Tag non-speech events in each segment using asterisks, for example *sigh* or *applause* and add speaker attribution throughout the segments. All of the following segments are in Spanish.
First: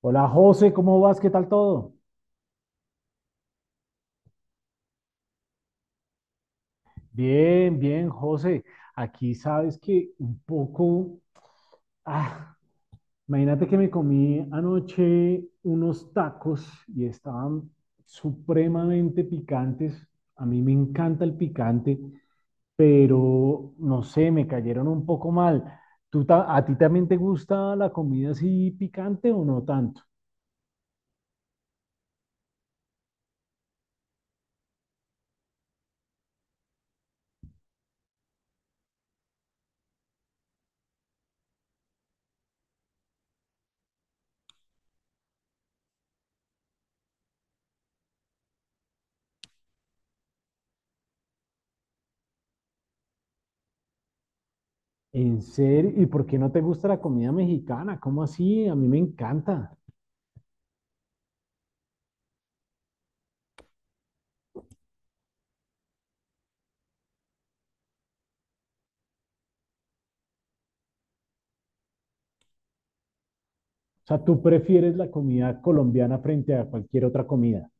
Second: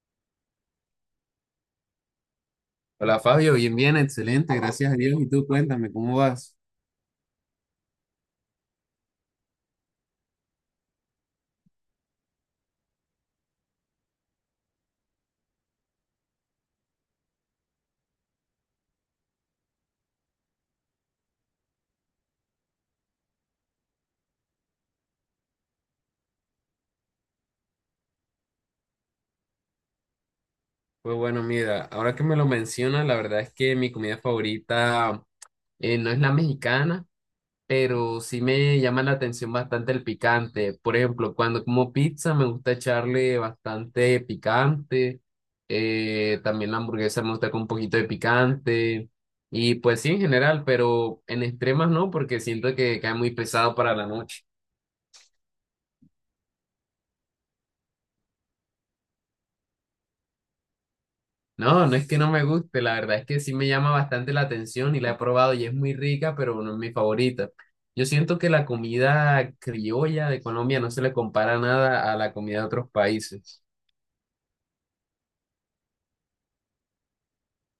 Speaker 1: Hola José, ¿cómo vas? ¿Qué tal todo?
Speaker 2: Hola Fabio, bien, bien, excelente, gracias a Dios. Y tú, cuéntame, ¿cómo vas?
Speaker 1: Bien, bien, José. Aquí sabes que un poco, ah, imagínate que me comí anoche unos tacos y estaban supremamente picantes. A mí me encanta el picante, pero no sé, me cayeron un poco mal. ¿Tú a ti también te gusta la comida así picante o no tanto?
Speaker 2: Pues bueno, mira, ahora que me lo mencionas, la verdad es que mi comida favorita no es la mexicana, pero sí me llama la atención bastante el picante. Por ejemplo, cuando como pizza me gusta echarle bastante picante, también la hamburguesa me gusta con un poquito de picante, y pues sí, en general, pero en extremas no, porque siento que cae muy pesado para la noche.
Speaker 1: ¿En serio? ¿Y por qué no te gusta la comida mexicana? ¿Cómo así? A mí me encanta.
Speaker 2: No, no es que no me guste, la verdad es que sí me llama bastante la atención y la he probado y es muy rica, pero no es mi favorita. Yo siento que la comida criolla de Colombia no se le compara nada a la comida de otros países.
Speaker 1: O sea, tú prefieres la comida colombiana frente a cualquier otra comida.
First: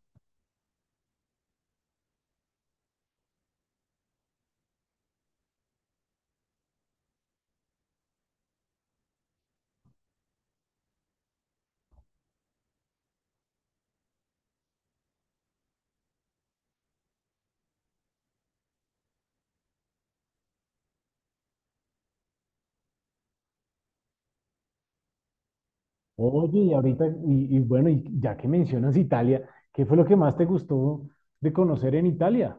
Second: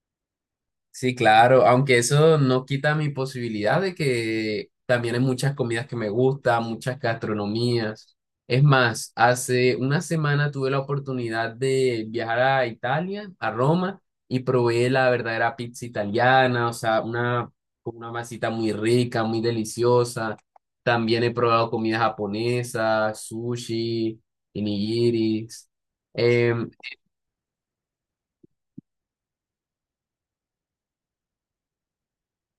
Speaker 2: Sí, claro, aunque eso no quita mi posibilidad de que también hay muchas comidas que me gustan, muchas gastronomías. Es más, hace una semana tuve la oportunidad de viajar a Italia, a Roma, y probé la verdadera pizza italiana, o sea, una, con una masita muy rica, muy deliciosa. También he probado comida japonesa, sushi, onigiris.
Speaker 1: Oye,
Speaker 2: Em,
Speaker 1: y ahorita, y bueno, y ya que mencionas Italia, ¿qué fue lo que más te gustó de conocer en Italia?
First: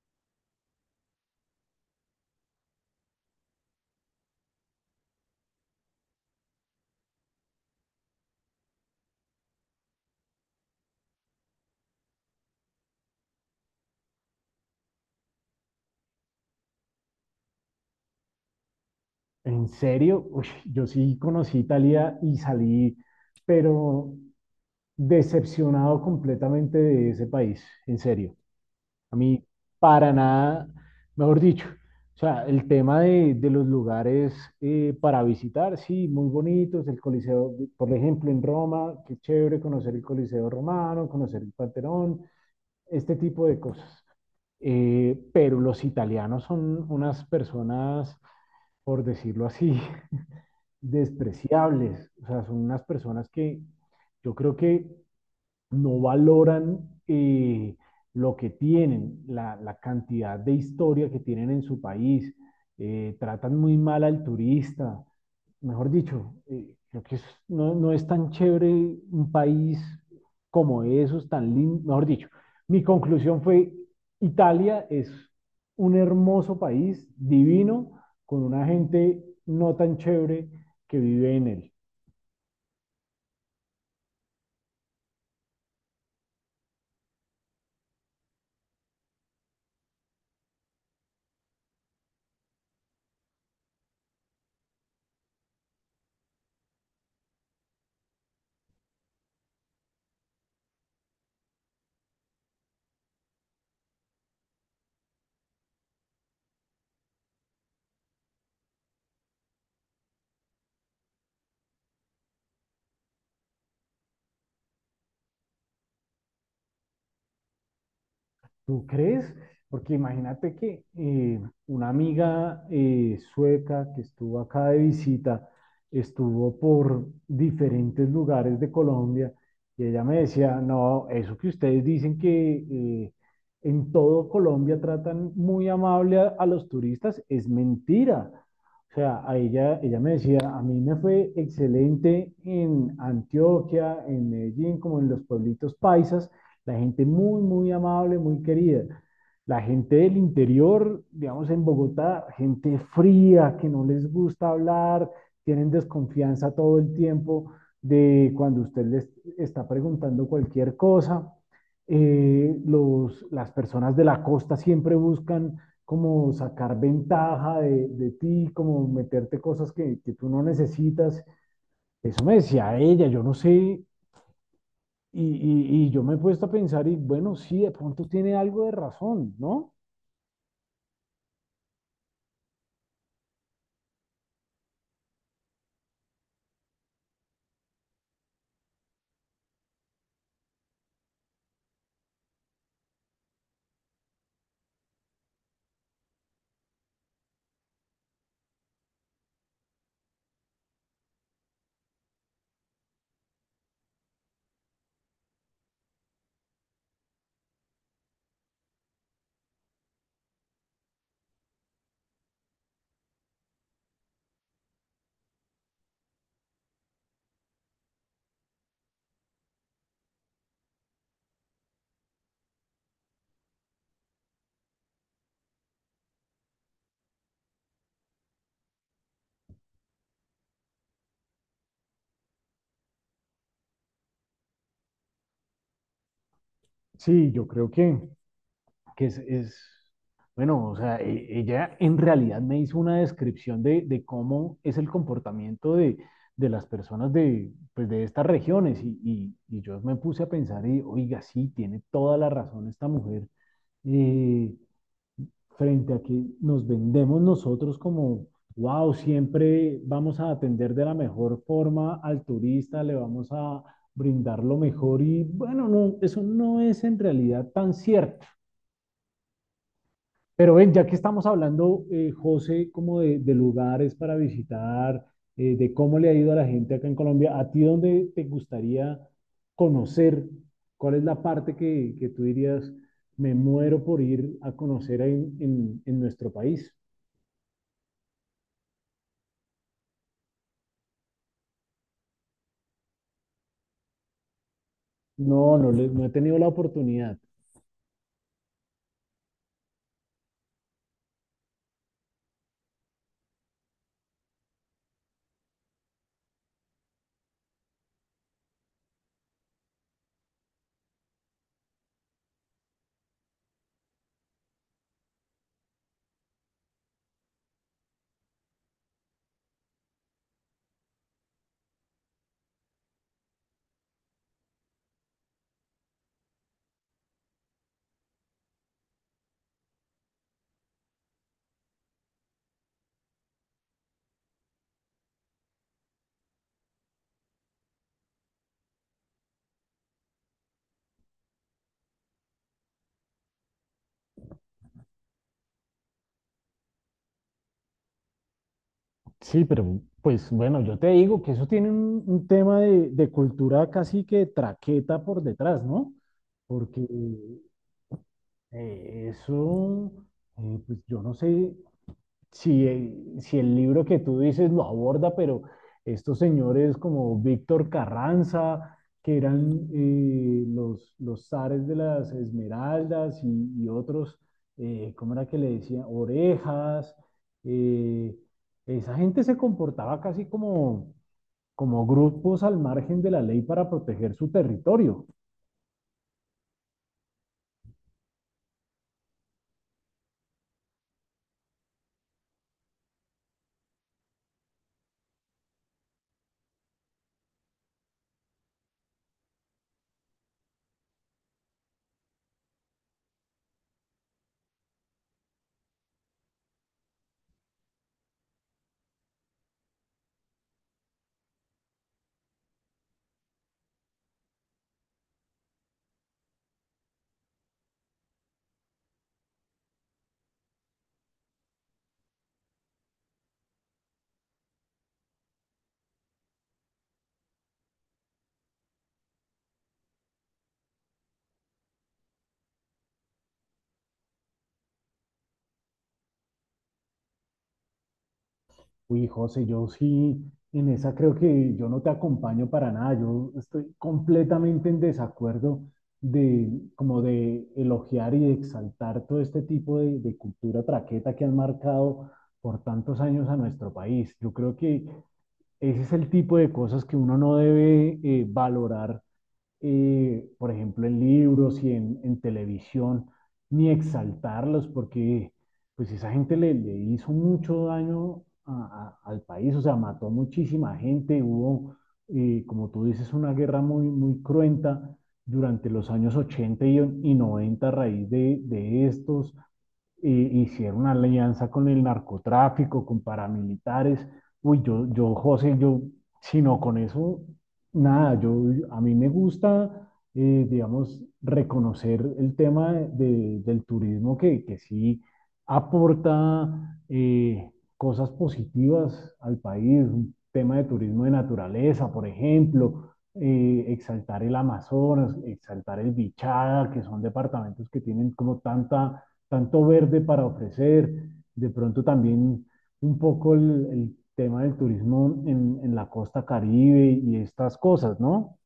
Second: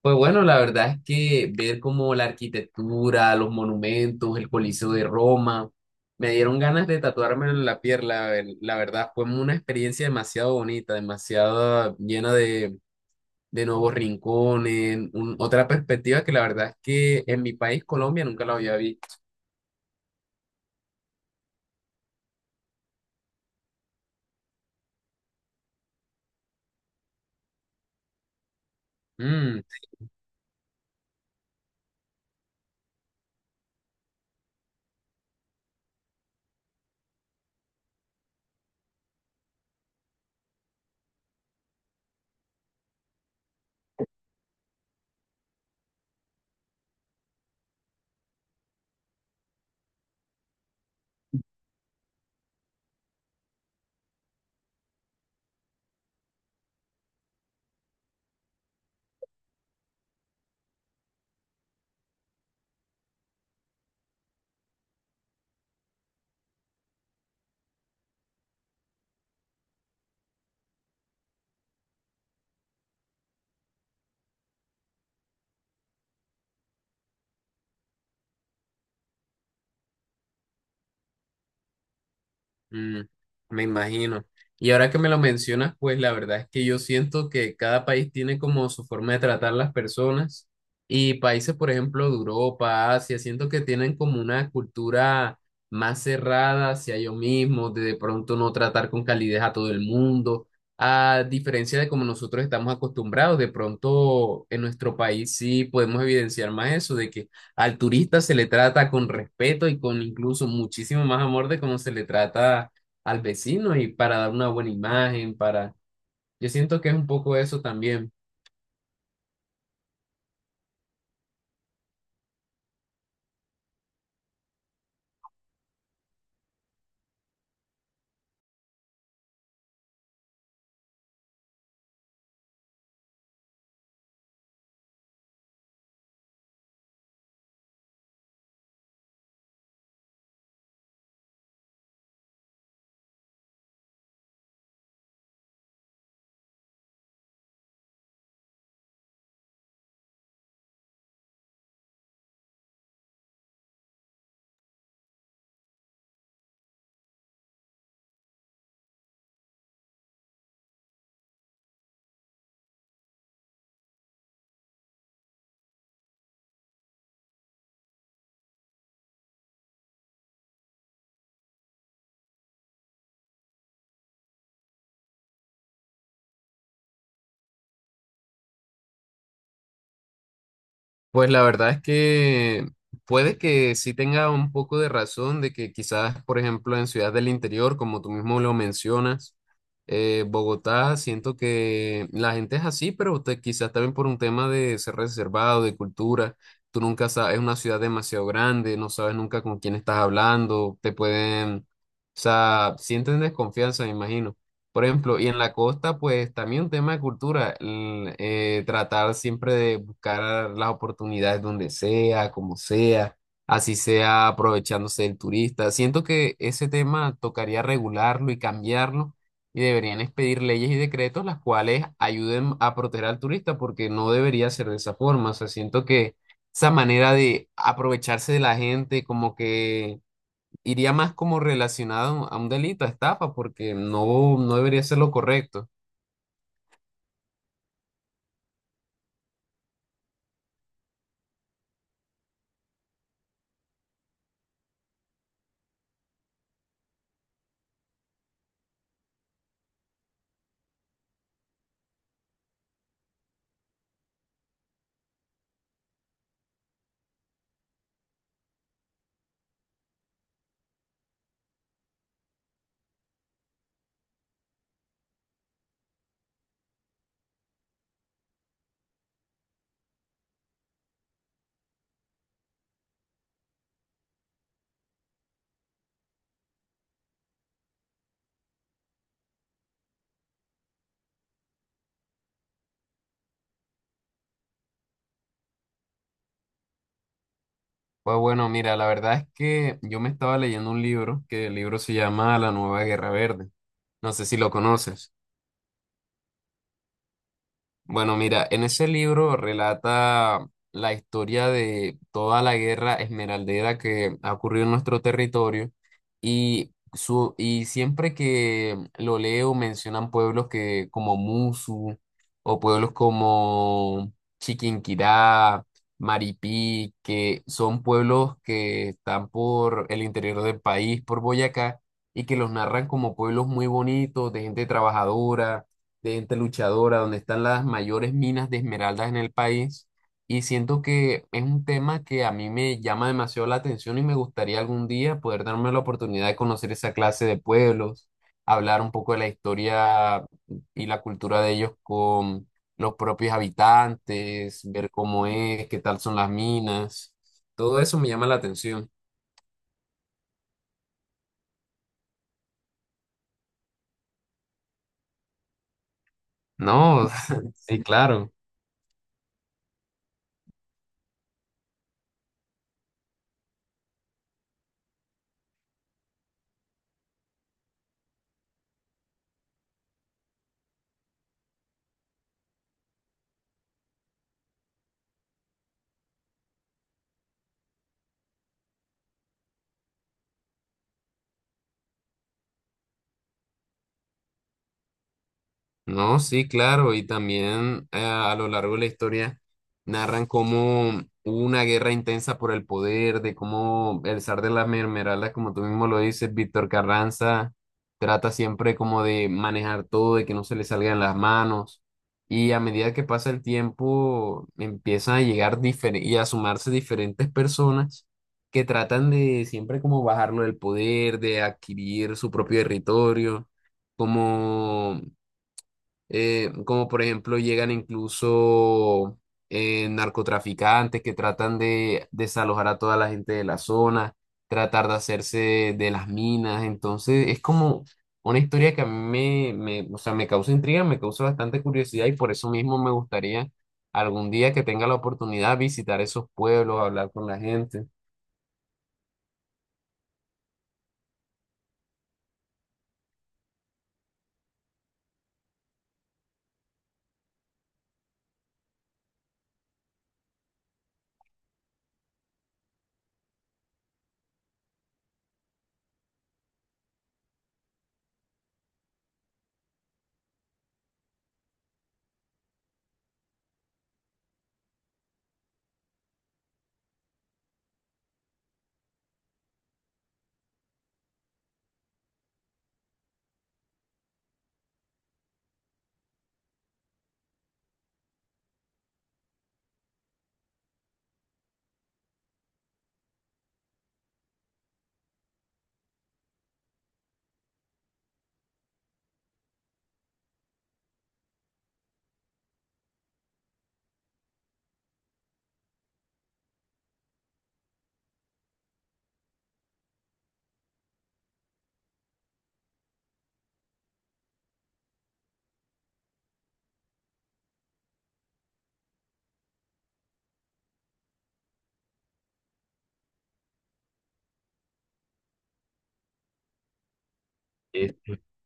Speaker 2: Pues bueno, la verdad es que ver como la arquitectura, los monumentos, el Coliseo de Roma, me dieron ganas de tatuármelo en la piel, la verdad fue una experiencia demasiado bonita, demasiado llena de nuevos rincones, otra perspectiva que la verdad es que en mi país, Colombia, nunca la había visto.
Speaker 1: En serio, uy, yo sí conocí Italia y salí, pero decepcionado completamente de ese país, en serio. A mí,
Speaker 2: Mm.
Speaker 1: para nada, mejor dicho, o sea, el tema de, los lugares para visitar, sí, muy bonitos, el Coliseo, por ejemplo, en Roma, qué chévere conocer el Coliseo romano, conocer el Panteón, este tipo de cosas. Pero los italianos son unas personas, por decirlo así, *laughs* despreciables, o sea, son unas personas que yo creo que no valoran eh, lo que tienen, la, cantidad de historia que tienen en su país, tratan muy mal al turista, mejor dicho, creo que no, no es tan chévere un país como esos, tan lindo, mejor dicho, mi conclusión fue, Italia es un hermoso país, divino, con una gente no tan chévere que vive en él.
Speaker 2: Mm, me imagino. Y ahora que me lo mencionas, pues la verdad es que yo siento que cada país tiene como su forma de tratar las personas y países, por ejemplo, de Europa, Asia, siento que tienen como una cultura más cerrada hacia ellos mismos, de pronto no tratar con calidez a todo el mundo, a diferencia de como nosotros estamos acostumbrados, de pronto en nuestro país sí podemos evidenciar más eso, de que al turista se le trata con respeto y con incluso muchísimo más amor de cómo se le trata al vecino y para dar una buena imagen, para... Yo siento que es un poco eso también.
Speaker 1: ¿Tú crees? Porque imagínate que una amiga sueca que estuvo acá de visita, estuvo por diferentes lugares de Colombia y ella me decía, no, eso que ustedes dicen que en todo Colombia tratan muy amable a, los turistas es mentira. O sea, ella me decía, a mí me fue excelente en Antioquia, en Medellín, como en los pueblitos paisas la gente muy, muy amable, muy querida. La gente del interior, digamos en Bogotá, gente fría, que no les gusta hablar, tienen desconfianza todo el tiempo de cuando usted les está preguntando cualquier cosa. Las personas de la costa siempre buscan como sacar ventaja de, ti, como meterte cosas que, tú no necesitas. Eso me decía ella, yo no sé y yo me he puesto a pensar y bueno, sí, de pronto tiene algo de razón, ¿no?
Speaker 2: Pues la verdad es que puede que sí tenga un poco de razón de que quizás, por ejemplo, en Ciudad del Interior, como tú mismo lo mencionas, Bogotá, siento que la gente es así, pero quizás también por un tema de ser reservado, de cultura. Tú nunca sabes, es una ciudad demasiado grande, no sabes nunca con quién estás hablando, te pueden, o sea, sienten desconfianza, me imagino. Por ejemplo, y en la costa, pues también un tema de cultura, tratar siempre de buscar las oportunidades donde sea, como sea, así sea aprovechándose del turista. Siento que ese tema tocaría regularlo y cambiarlo y deberían expedir leyes y decretos las cuales ayuden a proteger al turista porque no debería ser de esa forma. O sea, siento que esa manera de aprovecharse de la gente, como que iría más como relacionado a un delito, a estafa, porque no, no debería ser lo correcto.
Speaker 1: Sí, yo creo que bueno, o sea, ella en realidad me hizo una descripción de, cómo es el comportamiento de, las personas de, pues, de estas regiones y yo me puse a pensar y, oiga, sí, tiene toda la razón esta mujer. Eh, Frente a que nos vendemos nosotros como, wow, siempre vamos a atender de la mejor forma al turista, le vamos a brindar lo mejor y bueno, no, eso no es en realidad tan cierto. Pero ven, ya que estamos hablando, José, como de, lugares para visitar, de cómo le ha ido a la gente acá en Colombia, ¿a ti dónde te gustaría conocer? ¿Cuál es la parte que tú dirías, me muero por ir a conocer en, en nuestro país?
Speaker 2: Pues bueno, mira, la verdad es que yo me estaba leyendo un libro, que el libro se llama La Nueva Guerra Verde. No sé si lo conoces.
Speaker 1: No, no, no he tenido la oportunidad.
Speaker 2: Bueno, mira, en ese libro relata la historia de toda la guerra esmeraldera que ha ocurrido en nuestro territorio y siempre que lo leo mencionan pueblos que, como Musu o pueblos como Chiquinquirá, Maripí, que son pueblos que están por el interior del país, por Boyacá, y que los narran como pueblos muy bonitos, de gente trabajadora, de gente luchadora, donde están las mayores minas de esmeraldas en el país. Y siento que es un tema que a mí me llama demasiado la atención y me gustaría algún día poder darme la oportunidad de conocer esa clase de pueblos, hablar un poco de la historia y la cultura de ellos con los propios habitantes, ver cómo es, qué tal son las minas. Todo eso me llama la atención.
Speaker 1: Sí, pero pues bueno, yo te digo que eso tiene un tema de, cultura casi que traqueta por detrás, ¿no? Porque
Speaker 2: No, *laughs* sí, claro.
Speaker 1: eso, pues yo no sé, si el libro que tú dices lo aborda, pero estos señores como Víctor Carranza, que eran los, zares de las Esmeraldas y otros, ¿cómo era que le decían? Orejas. eh, Esa gente se comportaba casi como grupos al margen de la ley para proteger su territorio.
Speaker 2: No, sí, claro, y también a lo largo de la historia narran cómo hubo una guerra intensa por el poder, de cómo el zar de las mermeladas, como tú mismo lo dices, Víctor Carranza, trata siempre como de manejar todo, de que no se le salgan las manos, y a medida que pasa el tiempo empiezan a llegar y a sumarse diferentes personas que tratan de siempre como bajarlo del poder, de adquirir su propio territorio como como por ejemplo llegan incluso narcotraficantes que tratan de desalojar a toda la gente de la zona, tratar de hacerse de las minas, entonces es como una historia que a mí me, me, o sea, me causa intriga, me causa bastante curiosidad y por eso mismo me gustaría algún día que tenga la oportunidad visitar esos pueblos, hablar con la gente.
Speaker 1: Uy, José, yo sí, en esa creo que yo no te acompaño para nada. Yo estoy completamente en desacuerdo de como de elogiar y de exaltar todo este tipo de, cultura traqueta que han marcado por tantos años a nuestro país. Yo creo que ese es el tipo de cosas que uno no debe valorar por ejemplo, en libros y en, televisión, ni exaltarlos, porque pues esa gente le hizo mucho daño al país, o sea, mató muchísima gente, hubo, como tú dices, una guerra muy, muy cruenta durante los años 80 y 90 a raíz de, estos, hicieron una alianza con el narcotráfico, con paramilitares. Uy, yo, José, yo, sino con eso, nada, yo, a mí me gusta, digamos, reconocer el tema del turismo que sí aporta cosas positivas al país, un tema de turismo de naturaleza, por ejemplo, exaltar el Amazonas, exaltar el Bichada, que son departamentos que tienen como tanta tanto verde para ofrecer, de pronto también un poco el tema del turismo en, la costa Caribe y estas cosas, ¿no?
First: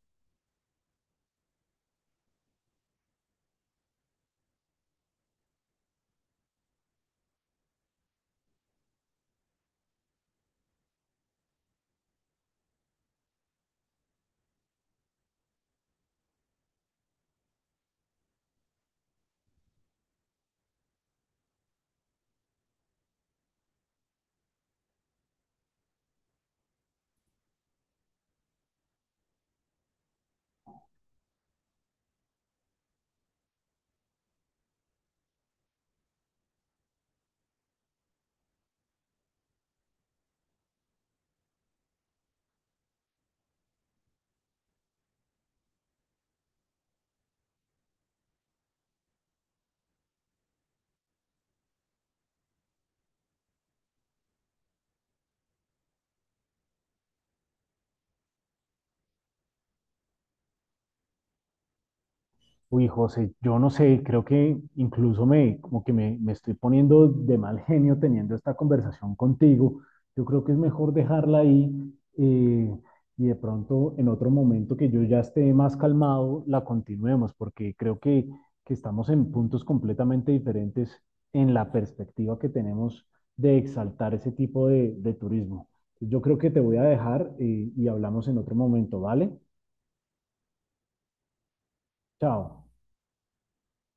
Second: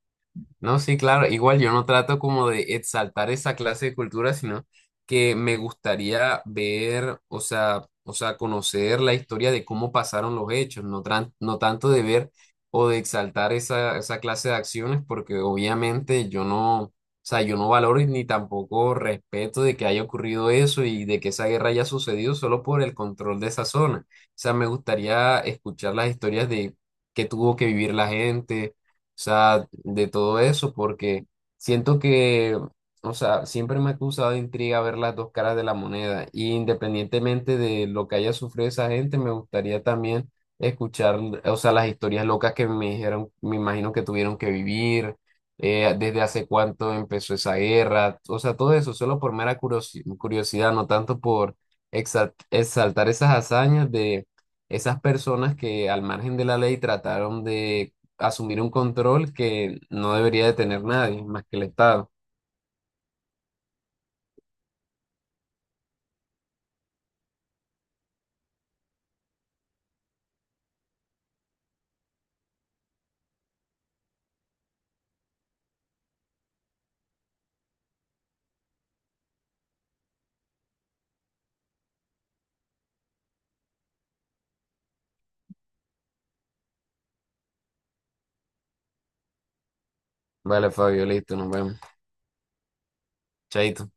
Speaker 2: No, sí, claro, igual yo no trato como de exaltar esa clase de cultura, sino que me gustaría ver, o sea, conocer la historia de cómo pasaron los hechos, no tanto de ver o de exaltar esa, esa clase de acciones, porque obviamente yo no, o sea, yo no valoro y ni tampoco respeto de que haya ocurrido eso y de que esa guerra haya sucedido solo por el control de esa zona. O sea, me gustaría escuchar las historias de qué tuvo que vivir la gente sea, de todo eso, porque siento que, o sea, siempre me ha causado de intriga ver las dos caras de la moneda, y independientemente de lo que haya sufrido esa gente, me gustaría también escuchar, o sea, las historias locas que me dijeron, me imagino que tuvieron que vivir, desde hace cuánto empezó esa guerra, o sea, todo eso, solo por mera curiosidad, no tanto por exaltar esas hazañas de... esas personas que al margen de la ley trataron de asumir un control que no debería de tener nadie más que el Estado.
Speaker 1: Uy, José, yo no sé, creo que como que me estoy poniendo de mal genio teniendo esta conversación contigo. Yo creo que es mejor dejarla ahí eh, y de pronto en otro momento que yo ya esté más calmado, la continuemos, porque creo que estamos en puntos completamente diferentes en la perspectiva que tenemos de exaltar ese tipo de, turismo. Yo creo que te voy a dejar y hablamos en otro momento, ¿vale?
Speaker 2: Vale, Fabio, listo, nos vemos.
Speaker 1: Chao.
Speaker 2: Chaito.